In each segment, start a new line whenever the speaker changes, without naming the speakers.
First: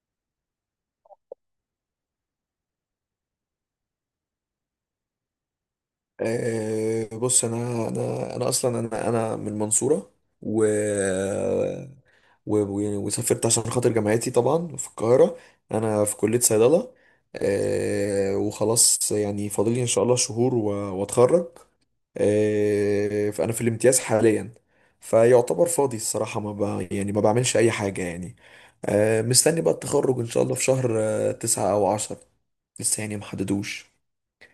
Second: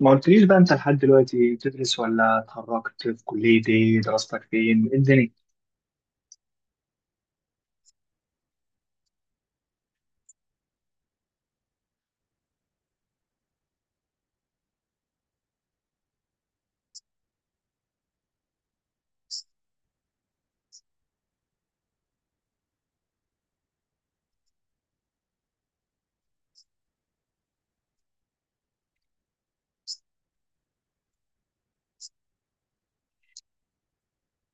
ما قلتليش بقى، انت لحد دلوقتي بتدرس ولا اتخرجت؟ في كلية ايه؟ دراستك فين؟ ايه الدنيا؟
بص، انا اصلا انا من المنصوره. و يعني وسافرت عشان خاطر جامعتي طبعا في القاهره. انا في كليه صيدله. وخلاص يعني فاضل لي ان شاء الله شهور واتخرج. فانا في الامتياز حاليا، فيعتبر فاضي الصراحه، ما ب... يعني ما بعملش اي حاجه يعني. مستني بقى التخرج ان شاء الله في شهر، 9 أو 10. لسه يعني محددوش.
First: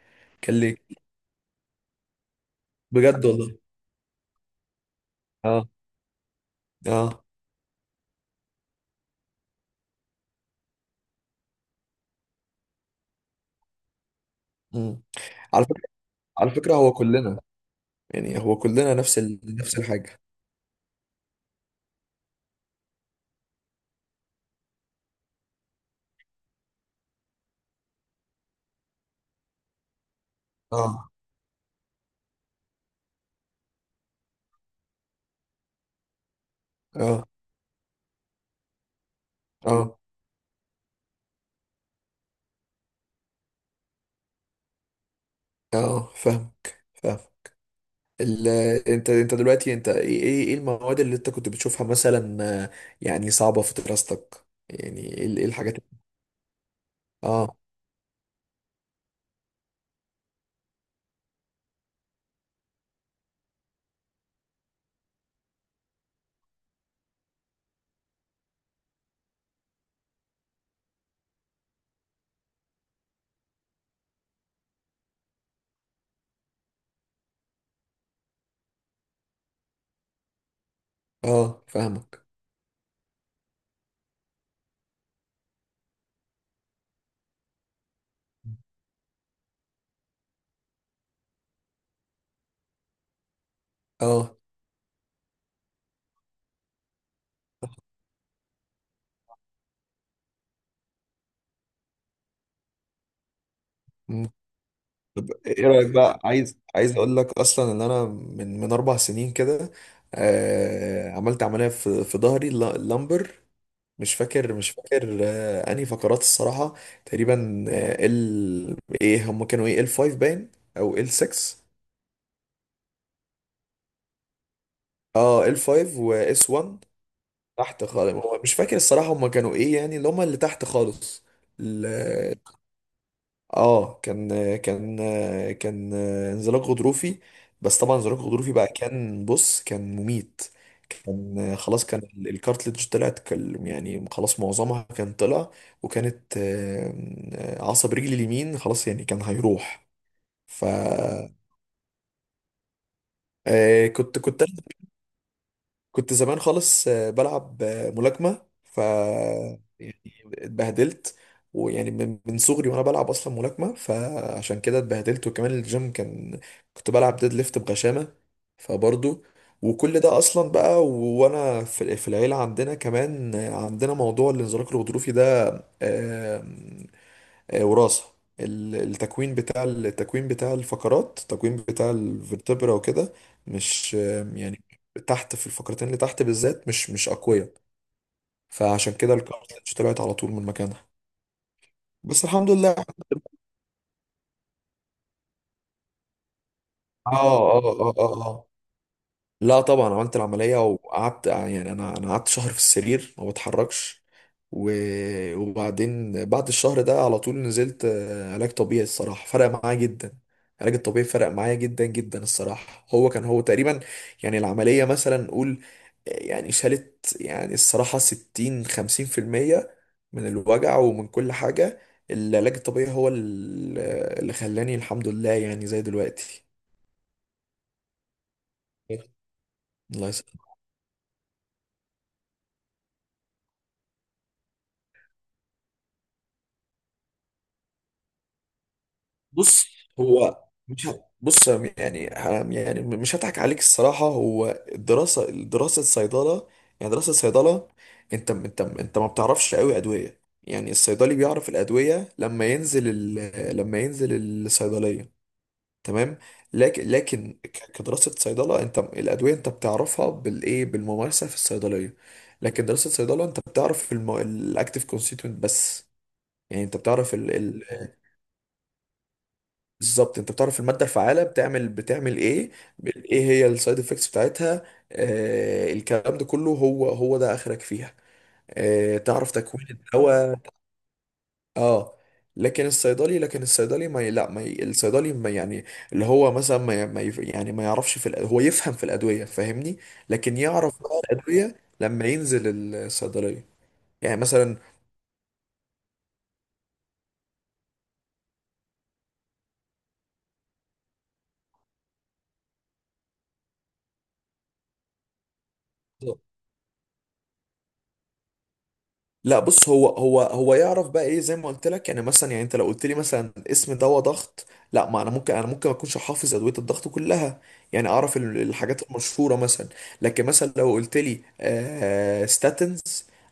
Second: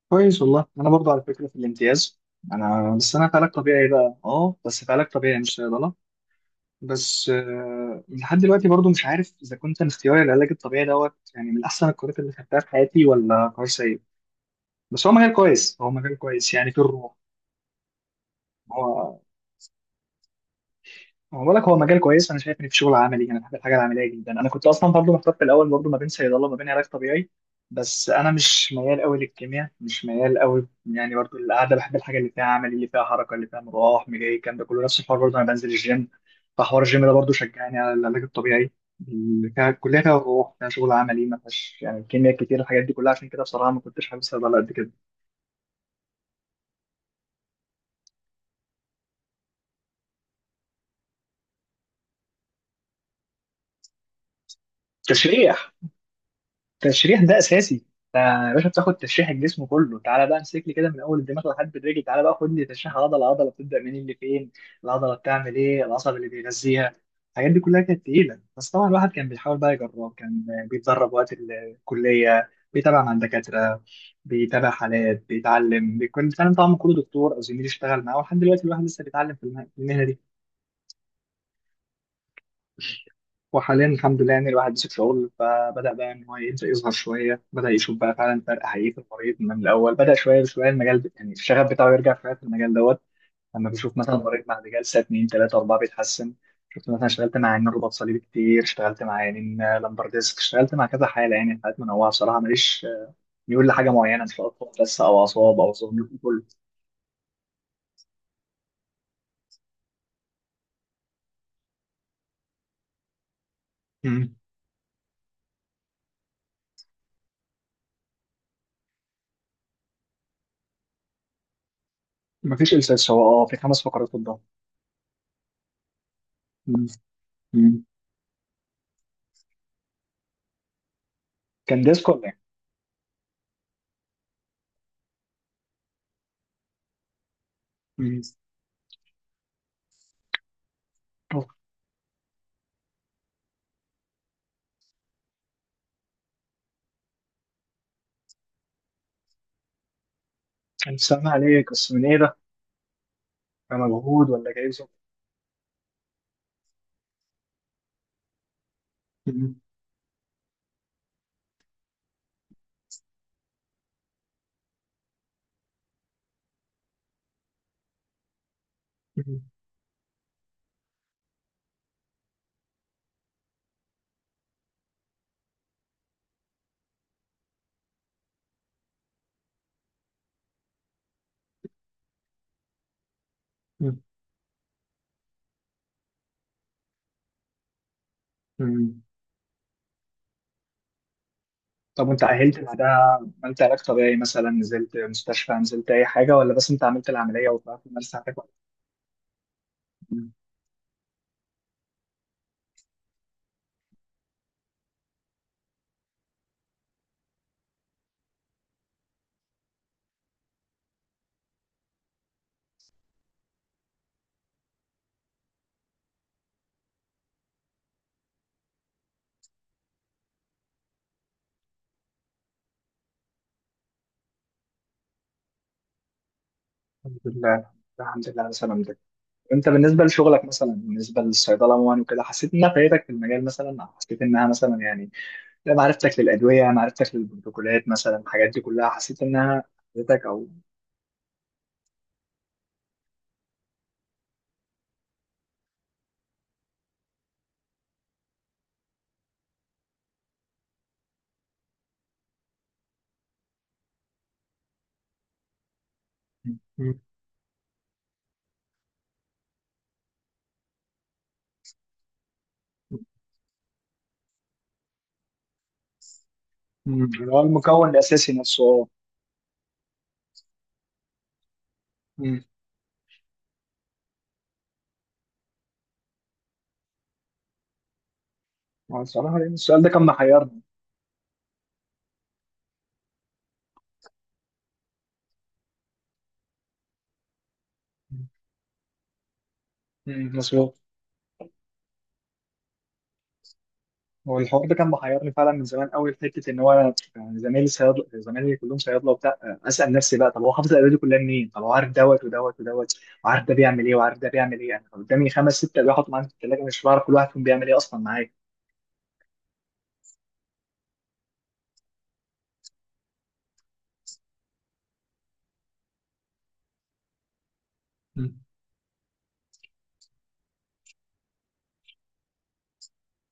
كويس
كان
والله،
لي.
انا برضه على فكرة في الامتياز. انا، بس
بجد
انا في علاج
والله.
طبيعي بقى، اه، بس في علاج طبيعي مش
اه،
صيدلة.
اه.
بس لحد دلوقتي برضه مش عارف اذا كنت انا اختياري العلاج الطبيعي دوت يعني من احسن القرارات اللي خدتها في حياتي ولا قرار سيء.
مم.
بس هو مجال
على
كويس،
فكرة
هو مجال
على
كويس، يعني
فكرة
في
هو
الروح.
كلنا، يعني هو كلنا نفس
هو
نفس الحاجة.
هو بقول لك هو مجال كويس. انا شايف ان في شغل عملي، انا بحب الحاجه العمليه جدا. انا كنت اصلا برضه محتار في الاول برضه ما بين صيدله وما بين علاج طبيعي. بس انا مش ميال قوي للكيمياء، مش ميال قوي،
اه،
يعني برضه القعده. بحب الحاجه اللي فيها عمل، اللي فيها حركه، اللي فيها مروح مجاي، الكلام ده كله نفس الحوار. برضه انا بنزل الجيم، فحوار الجيم ده
اه،
برضه شجعني على العلاج الطبيعي اللي فيها
اه،
كلها، فيها روح، فيها شغل عملي، ما فيهاش يعني كيمياء كتير. الحاجات دي كلها عشان كده بصراحه ما كنتش حابب صيدله قد كده.
اه. فاهمك فاهم. ال... انت دلوقتي انت ايه ايه إيه المواد اللي انت كنت بتشوفها مثلا؟ آه، يعني صعبة في دراستك؟ يعني ايه إيه
تشريح.
الحاجات؟
التشريح ده
اه،
اساسي. انت يا باشا بتاخد تشريح الجسم كله. تعالى بقى امسك لي كده من اول الدماغ لحد الرجل. تعالى بقى خد لي تشريح عضله عضله، بتبدا منين، اللي فين، العضله بتعمل ايه، العصب اللي بيغذيها. الحاجات دي كلها كانت تقيله. بس طبعا الواحد كان بيحاول بقى يجرب، كان بيتدرب وقت الكليه، بيتابع مع الدكاتره، بيتابع حالات، بيتعلم، بيكون بيتعلم طبعا من كل دكتور او زميل يشتغل معاه. ولحد دلوقتي الواحد لسه بيتعلم في المهنه دي.
اه. فاهمك.
وحاليا الحمد لله يعني الواحد مسك شغل، فبدأ بقى إن هو يبدأ يظهر شوية، بدأ يشوف بقى فعلا فرق حقيقي في المريض. من الأول بدأ شوية بشوية المجال يعني الشغف بتاعه يرجع شوية في المجال دوت. لما بيشوف مثلا
اه.
مريض بعد جلسة اتنين تلاتة أربعة بيتحسن. شفت مثلا، اشتغلت مع عيانين رباط صليبي كتير، اشتغلت مع عيانين لمبر ديسك، اشتغلت مع كذا حالة، يعني حالات منوعة بصراحة. ماليش ميول لحاجة معينة إن
مم.
شاء الله، بس أو
طب
أعصاب
ايه
أو
رأيك؟
ظهر
بقى
كله.
عايز اقول لك اصلا ان انا من 4 سنين كده، عملت عملية في ظهري اللامبر. مش
مم.
فاكر مش فاكر انهي فقرات الصراحة. تقريبا، ال ايه هم كانوا ايه، ال 5 باين او ال 6.
مفيش إلساس، هو أه في خمس فقرات قدام.
اه، ال 5 واس 1،
مم. مم.
تحت خالص. هو مش فاكر الصراحة هم كانوا ايه يعني، اللي تحت خالص.
كان ديسك ولا إيه؟
اه. كان كان انزلاق غضروفي، بس طبعا انزلاق
مم.
غضروفي بقى كان، بص، كان مميت.
أوه.
كان خلاص، كان الكارتليج طلعت، يعني خلاص معظمها كان طلع. وكانت عصب رجلي اليمين خلاص يعني كان هيروح. ف
كان سامع عليك، بس من إيه ده؟
كنت
كمجهود
كنت
ولا جاي ظروف؟
كنت زمان خالص، بلعب ملاكمة، ف يعني، اتبهدلت. ويعني من صغري وانا بلعب اصلا ملاكمة، فعشان كده اتبهدلت، وكمان الجيم كان، كنت بلعب ديد ليفت بغشامة، فبرضه. وكل ده اصلا بقى، وانا في العيلة عندنا كمان عندنا موضوع الانزلاق الغضروفي ده. آه، وراثة. التكوين بتاع الفقرات، التكوين بتاع الفرتبرا وكده، مش يعني تحت في الفقرتين اللي تحت بالذات مش أقوياء، فعشان كده الكارتلج طلعت على طول من مكانها.
طب وانت
بس الحمد
عهلت
لله.
بعدها؟ عملت علاج طبيعي مثلا، نزلت مستشفى، نزلت اي حاجه، ولا بس انت عملت
اه،
العمليه وطلعت
اه،
من
اه،
ساعتك؟
اه. لا طبعا، عملت
مم.
العملية وقعدت، يعني أنا قعدت شهر في السرير ما بتحركش. و... وبعدين، بعد الشهر ده على طول نزلت علاج طبيعي، الصراحة فرق معايا جدا. العلاج الطبيعي فرق معايا جدا جدا الصراحة. هو تقريبا، يعني العملية مثلا نقول يعني شالت، يعني الصراحة 60 50% من الوجع ومن كل حاجة. العلاج الطبيعي هو اللي خلاني الحمد لله يعني زي دلوقتي.
الحمد لله. الحمد لله على سلامتك. انت بالنسبه
الله
لشغلك
يسلمك.
مثلا، بالنسبه للصيدله عموما وكده، حسيت انها فايدتك في المجال مثلا، او حسيت انها مثلا يعني، لا، معرفتك للادويه، معرفتك للبروتوكولات مثلا، الحاجات دي كلها حسيت انها
بص،
فادتك
هو
او...
مش ه- بص يعني، حرام يعني، مش هضحك عليك الصراحة. هو الدراسة دراسة صيدلة، يعني دراسة صيدلة، انت ما بتعرفش قوي أدوية. يعني الصيدلي بيعرف الأدوية لما ينزل لما ينزل الصيدلية، تمام.
مم. مم.
كدراسة صيدلة، انت الأدوية انت بتعرفها بالإيه، بالممارسة في الصيدلية. لكن دراسة صيدلة، انت بتعرف الأكتيف كونستيتوينت بس. يعني انت
مم.
بتعرف،
اللي هو المكون الاساسي نفسه، اه.
بالظبط، انت بتعرف الماده الفعاله بتعمل
مم.
ايه، ايه هي السايد افكتس بتاعتها. الكلام ده كله، هو ده اخرك فيها،
هو
تعرف
الصراحه، لأن
تكوين
السؤال ده كان
الدواء.
محيرني.
اه. لكن الصيدلي ما ي- لا ما ي- الصيدلي ما يعني، اللي هو مثلا ما ي- ما يف- يعني ما يعرفش في هو يفهم في الادويه، فاهمني.
مم،
لكن
مظبوط.
يعرف بقى الادويه لما ينزل الصيدليه، يعني
هو
مثلا.
الحوار ده كان محيرني فعلا من زمان قوي في حته ان هو يعني زمايلي صيادله، زمايلي كلهم صيادله وبتاع. اسال نفسي بقى، طب هو حافظ الادويه دي كلها منين؟ طب هو عارف دوت ودوت ودوت، وعارف ده بيعمل ايه، وعارف ده بيعمل ايه، انا قدامي خمس ست ادويه حاطهم عندي في الثلاجه مش بعرف كل واحد فيهم بيعمل ايه اصلا معايا.
لا، بص، هو يعرف بقى ايه، زي ما قلت لك، يعني مثلا، يعني انت لو قلت لي مثلا اسم دواء ضغط. لا، ما انا ممكن ما اكونش حافظ ادويه الضغط كلها، يعني اعرف
مم،
الحاجات المشهوره مثلا. لكن مثلا لو قلت لي ستاتنز،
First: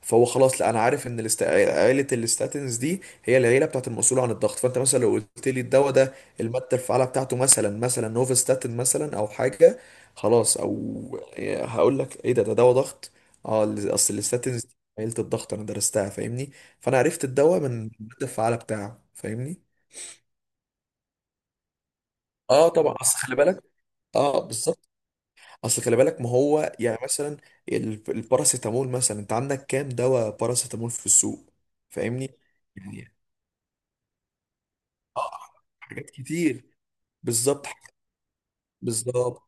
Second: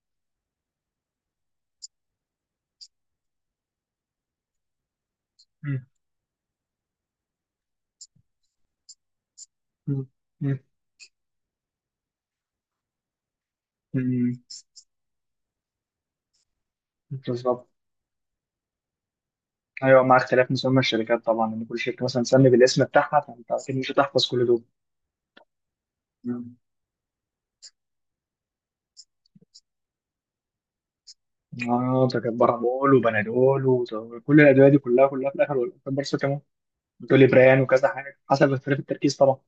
فهو خلاص، لا انا عارف ان عيله الستاتنز دي هي العيله بتاعت المسؤول عن الضغط، فانت مثلا لو قلت لي
مم،
الدواء ده، الماده الفعاله بتاعته مثلا نوفستاتين مثلا او حاجه،
مم،
خلاص،
مم،
او هقول لك ايه، ده دواء ضغط. اه، اصل
مم،
الستاتنز عيلة الضغط انا درستها، فاهمني. فانا عرفت الدواء من
بالظبط.
المادة الفعالة بتاعه، فاهمني.
ايوه، مع اختلاف مسمى الشركات طبعا، ان كل شركه مثلا تسمي
اه
بالاسم
طبعا، اصل
بتاعها،
خلي
فانت
بالك.
اكيد مش هتحفظ
اه،
كل دول.
بالظبط. اصل خلي بالك، ما
مم.
هو يعني مثلا الباراسيتامول مثلا، انت عندك كام دواء باراسيتامول في السوق؟
اه، ده كان
فاهمني،
بارابول
يعني.
وبنادول، وكل الادويه دي كلها كلها
اه،
في الاخر والأخر
حاجات
برضه كمان
كتير.
بتقولي بريان
بالظبط
وكذا حاجة حسب اختلاف التركيز طبعا.
بالظبط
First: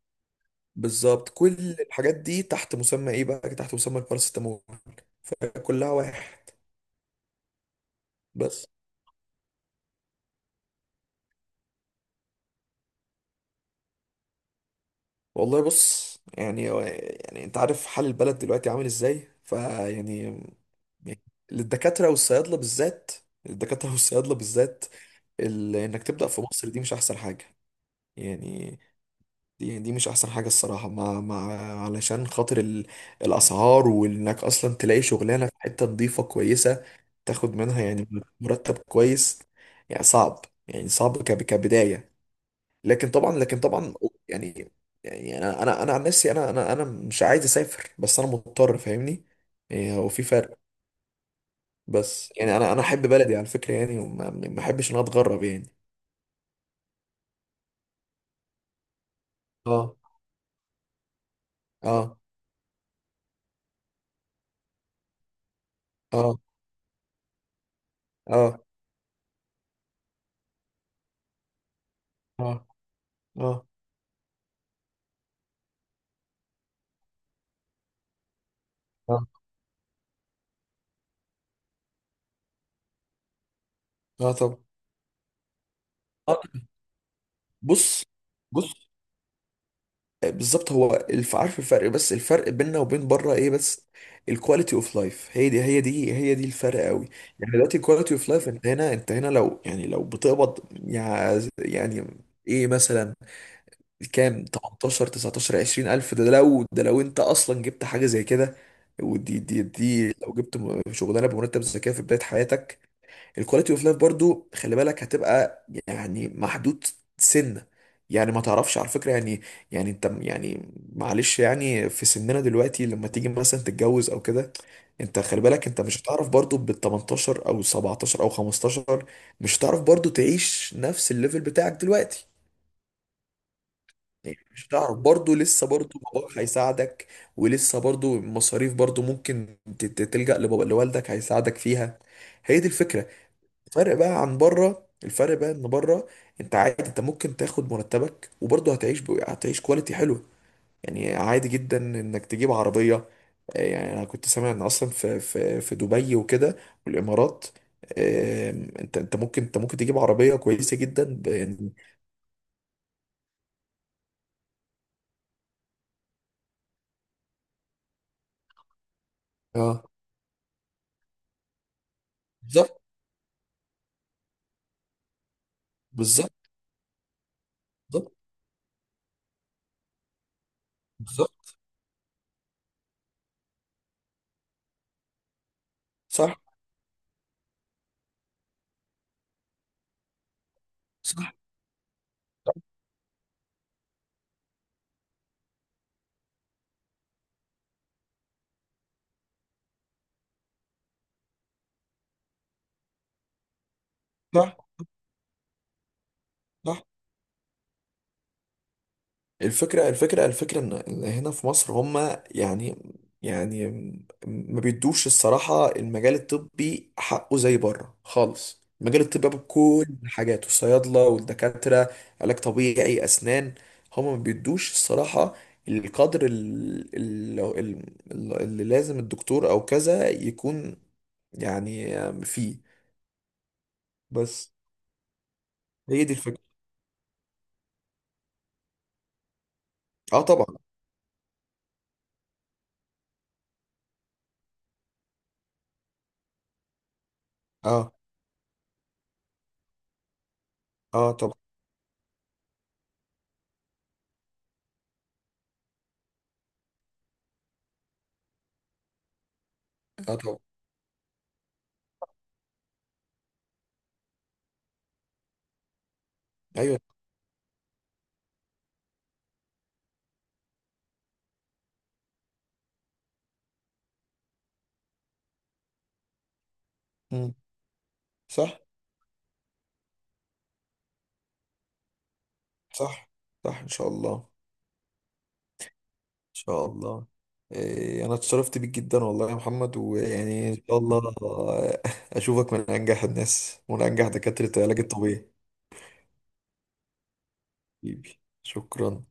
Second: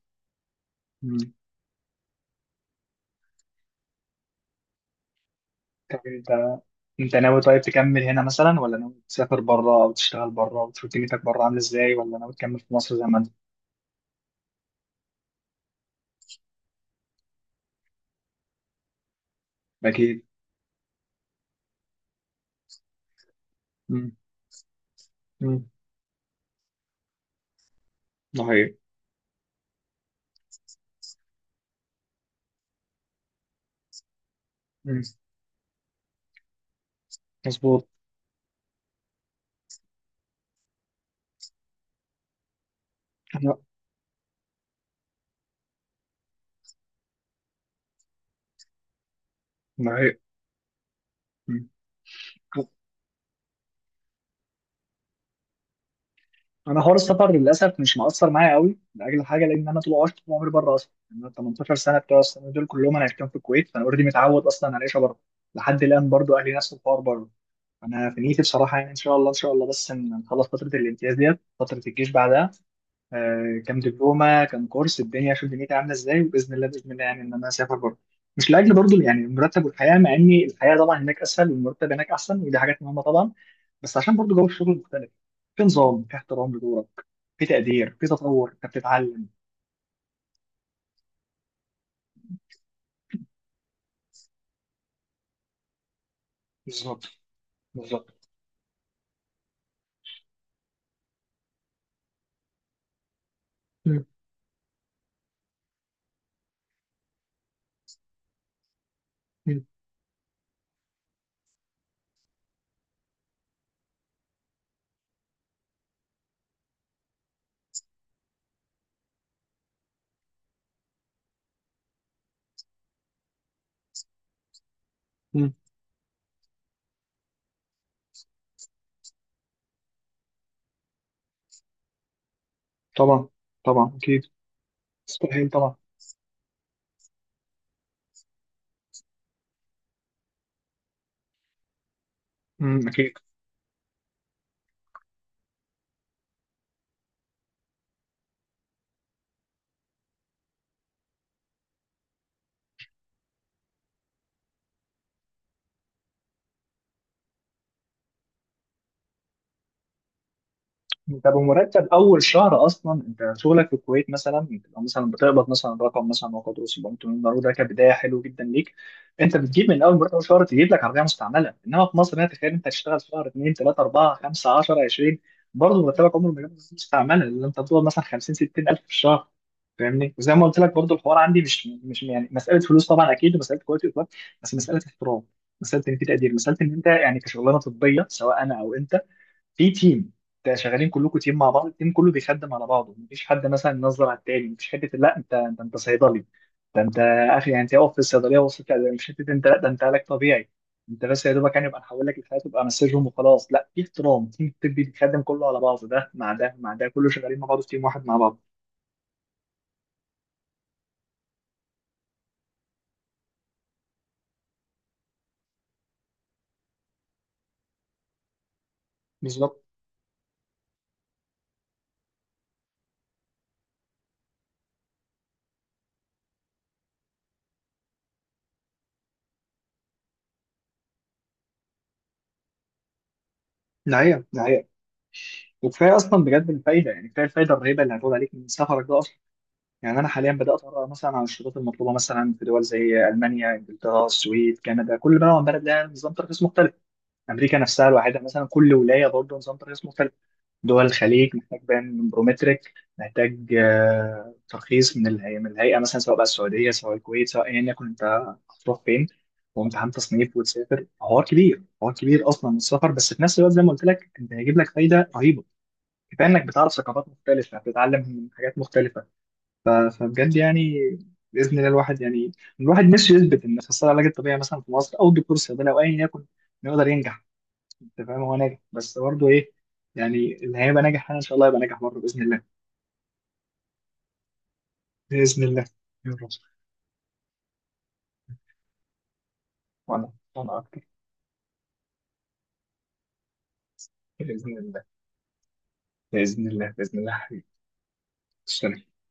بالظبط
مم.
كل الحاجات دي تحت مسمى ايه؟ بقى تحت مسمى الباراسيتامول، فكلها
طب انت
واحد.
انت ناوي طيب تكمل هنا مثلا،
بس
ولا ناوي تسافر بره او تشتغل بره وتشوف دنيتك بره عامله ازاي، ولا ناوي تكمل في مصر زي ما انت؟
والله، بص يعني انت عارف حال البلد دلوقتي عامل ازاي،
اكيد.
فيعني، للدكاترة والصيادلة بالذات. الدكاترة
مم.
والصيادلة بالذات،
مم.
انك تبدأ في مصر دي مش احسن حاجة.
ده حقيقي.
يعني دي مش احسن حاجة الصراحة، مع مع علشان خاطر الاسعار، وانك اصلا
مم.
تلاقي شغلانة في حتة نظيفة كويسة تاخد منها،
مظبوط.
يعني، مرتب كويس. يعني صعب، يعني صعب كبداية. لكن طبعا
انا،
لكن طبعا يعني، يعني انا عن نفسي، انا مش عايز اسافر، بس انا مضطر، فاهمني.
ده
يعني هو
حقيقي.
في فرق.
مم.
بس يعني انا احب بلدي على فكره يعني، وما ما احبش ان انا اتغرب يعني.
انا حوار السفر للاسف مش مؤثر معايا قوي لاجل حاجه، لان انا طول
اه،
عشت طول عمري بره اصلا. يعني انا 18 سنه
اه،
بتوع السنه دول كلهم انا عشتهم في الكويت. فانا اوريدي متعود اصلا على العيشه بره. لحد الان برضو
اه،
اهلي نفس الحوار بره. انا في نيتي
اه،
بصراحه، يعني ان شاء الله ان شاء الله، بس إن نخلص فتره الامتياز ديت، فتره الجيش بعدها،
اه، اه،
كام دبلومه كام كورس، الدنيا اشوف دنيتي عامله ازاي، وباذن الله باذن الله يعني ان انا اسافر بره. مش لاجل برضو يعني
اه،
المرتب والحياه، مع ان الحياه طبعا هناك اسهل والمرتب هناك احسن، ودي حاجات مهمه طبعا. بس عشان برضو جو
طب،
الشغل مختلف. في نظام، في
آه،
احترام لدورك، في تقدير،
بص
في تطور، انت
بص
بتتعلم.
بالظبط، هو عارف الفرق، بس الفرق بيننا وبين بره ايه بس، الكواليتي اوف لايف، هي دي الفرق
بالظبط.
قوي. يعني دلوقتي الكواليتي
بالظبط.
اوف لايف، انت هنا لو بتقبض، يعني ايه مثلا،
مم،
كام؟ 18، 19، 20 الف، ده لو انت اصلا جبت حاجه زي كده. ودي
مم،
دي دي لو جبت شغلانه بمرتب زي كده في بدايه حياتك، الكواليتي اوف لايف برضو خلي بالك هتبقى يعني محدود، سنة، يعني ما تعرفش على فكرة يعني. يعني انت يعني معلش يعني في سننا دلوقتي لما تيجي مثلا تتجوز او كده، انت خلي
مم.
بالك، انت مش هتعرف برضو بال 18 او 17 او 15، مش هتعرف برضو تعيش نفس الليفل بتاعك دلوقتي.
طبعا. طبعا اكيد.
يعني مش هتعرف برضو
مستحيل
لسه
طبعا.
برضو باباك هيساعدك، ولسه برضو المصاريف برضو ممكن تلجأ لبابا لوالدك هيساعدك فيها. هي دي
مم،
الفكرة.
اكيد.
الفرق بقى عن بره، الفرق بقى ان بره، انت عادي، انت ممكن تاخد مرتبك وبرضه هتعيش هتعيش كواليتي حلوه، يعني عادي جدا انك تجيب عربيه. يعني انا كنت سامع ان اصلا في دبي وكده والامارات. انت ممكن تجيب عربيه كويسه جدا
انت
يعني.
بمرتب اول شهر اصلا، انت شغلك في الكويت مثلا بتبقى مثلا بتقبض مثلا رقم مثلا ما قدره $700، ده كبدايه حلو جدا ليك. انت بتجيب من
اه،
اول مرتب، اول شهر تجيب لك عربيه مستعمله، انما في مصر هنا تخيل انت
بالظبط،
تشتغل شهر 2 3 4 5 10 20، برضه مرتبك عمره ما
بالظبط،
جاب مستعمله، لان انت بتقبض مثلا
بالظبط،
50 60 الف في الشهر. فاهمني؟ وزي ما قلت لك برضه الحوار عندي
بالظبط،
مش يعني مساله فلوس طبعا اكيد، ومساله كواليتي. بس مساله احترام، مساله ان في تقدير،
صح،
مساله ان انت يعني كشغلانه طبيه سواء انا او انت في تيم. انت شغالين كلكم تيم
صح،
مع بعض، التيم كله بيخدم على بعضه، مفيش حد مثلا ينظر على التاني، مفيش حته لا انت صيدلي، ده انت اخي. يعني انت اقف في الصيدليه وصلت، لا، مش حته انت، لا ده انت علاج طبيعي، انت بس يا دوبك يعني يبقى نحول لك الحاجات تبقى مسجهم وخلاص. لا، في احترام، التيم
صح،
الطبي بيخدم كله على بعضه، ده مع ده مع
صح.
ده، كله شغالين مع بعض في تيم واحد مع بعض.
الفكرة إن هنا في مصر هما، يعني، يعني ما بيدوش الصراحة المجال الطبي حقه زي بره خالص، المجال الطبي بقى
بالظبط.
بكل حاجاته، الصيادلة والدكاترة، علاج طبيعي، أسنان، هما ما بيدوش الصراحة القدر اللي لازم الدكتور أو كذا يكون، يعني، فيه،
ده هي، ده
بس.
هي. وكفايه
هي دي
اصلا
الفكرة.
بجد الفايده، يعني كفايه الفايده الرهيبه اللي هتقول عليك من سفرك ده. يعني انا
اه
حاليا
طبعا.
بدات اقرا مثلا عن الشروط المطلوبه مثلا في دول زي المانيا، انجلترا، السويد، كندا، كل بلد عن بلد لها نظام ترخيص مختلف. امريكا نفسها
اه،
الواحده مثلا كل ولايه برضه نظام ترخيص مختلف. دول
اه
الخليج
طبعا.
محتاج بيان برومتريك، محتاج ترخيص من الهيئه، من الهيئه مثلا سواء بقى السعوديه سواء الكويت سواء ايا يكن انت هتروح فين، وامتحان
اه
تصنيف
طبعا.
وتسافر. حوار كبير، حوار كبير اصلا السفر، بس في نفس الوقت زي ما قلت لك انت هيجيب لك فايده رهيبه. كفايه انك بتعرف
ايوه.
ثقافات مختلفه بتتعلم من حاجات مختلفه. ف- فبجد يعني، باذن الله الواحد يعني، الواحد نفسه يثبت ان اخصائي العلاج الطبيعي مثلا في مصر او الدكتور الصيدلي او ايا يكن إنه يقدر ينجح.
مم.
انت فاهم؟ هو ناجح
صح،
بس برضه ايه، يعني اللي هيبقى ناجح انا ان شاء الله، يبقى ناجح برضه باذن الله.
صح، صح، ان شاء الله، ان
باذن الله. يا رب.
شاء الله. إيه، انا اتشرفت بيك جدا والله يا محمد،
وانا
ويعني ان
وانا
شاء
اكتر.
الله اشوفك من انجح الناس، ومن انجح دكاترة
باذن
العلاج
الله.
الطبيعي.
باذن الله. باذن الله حبيبي.
حبيبي،
تسلم.
شكرا.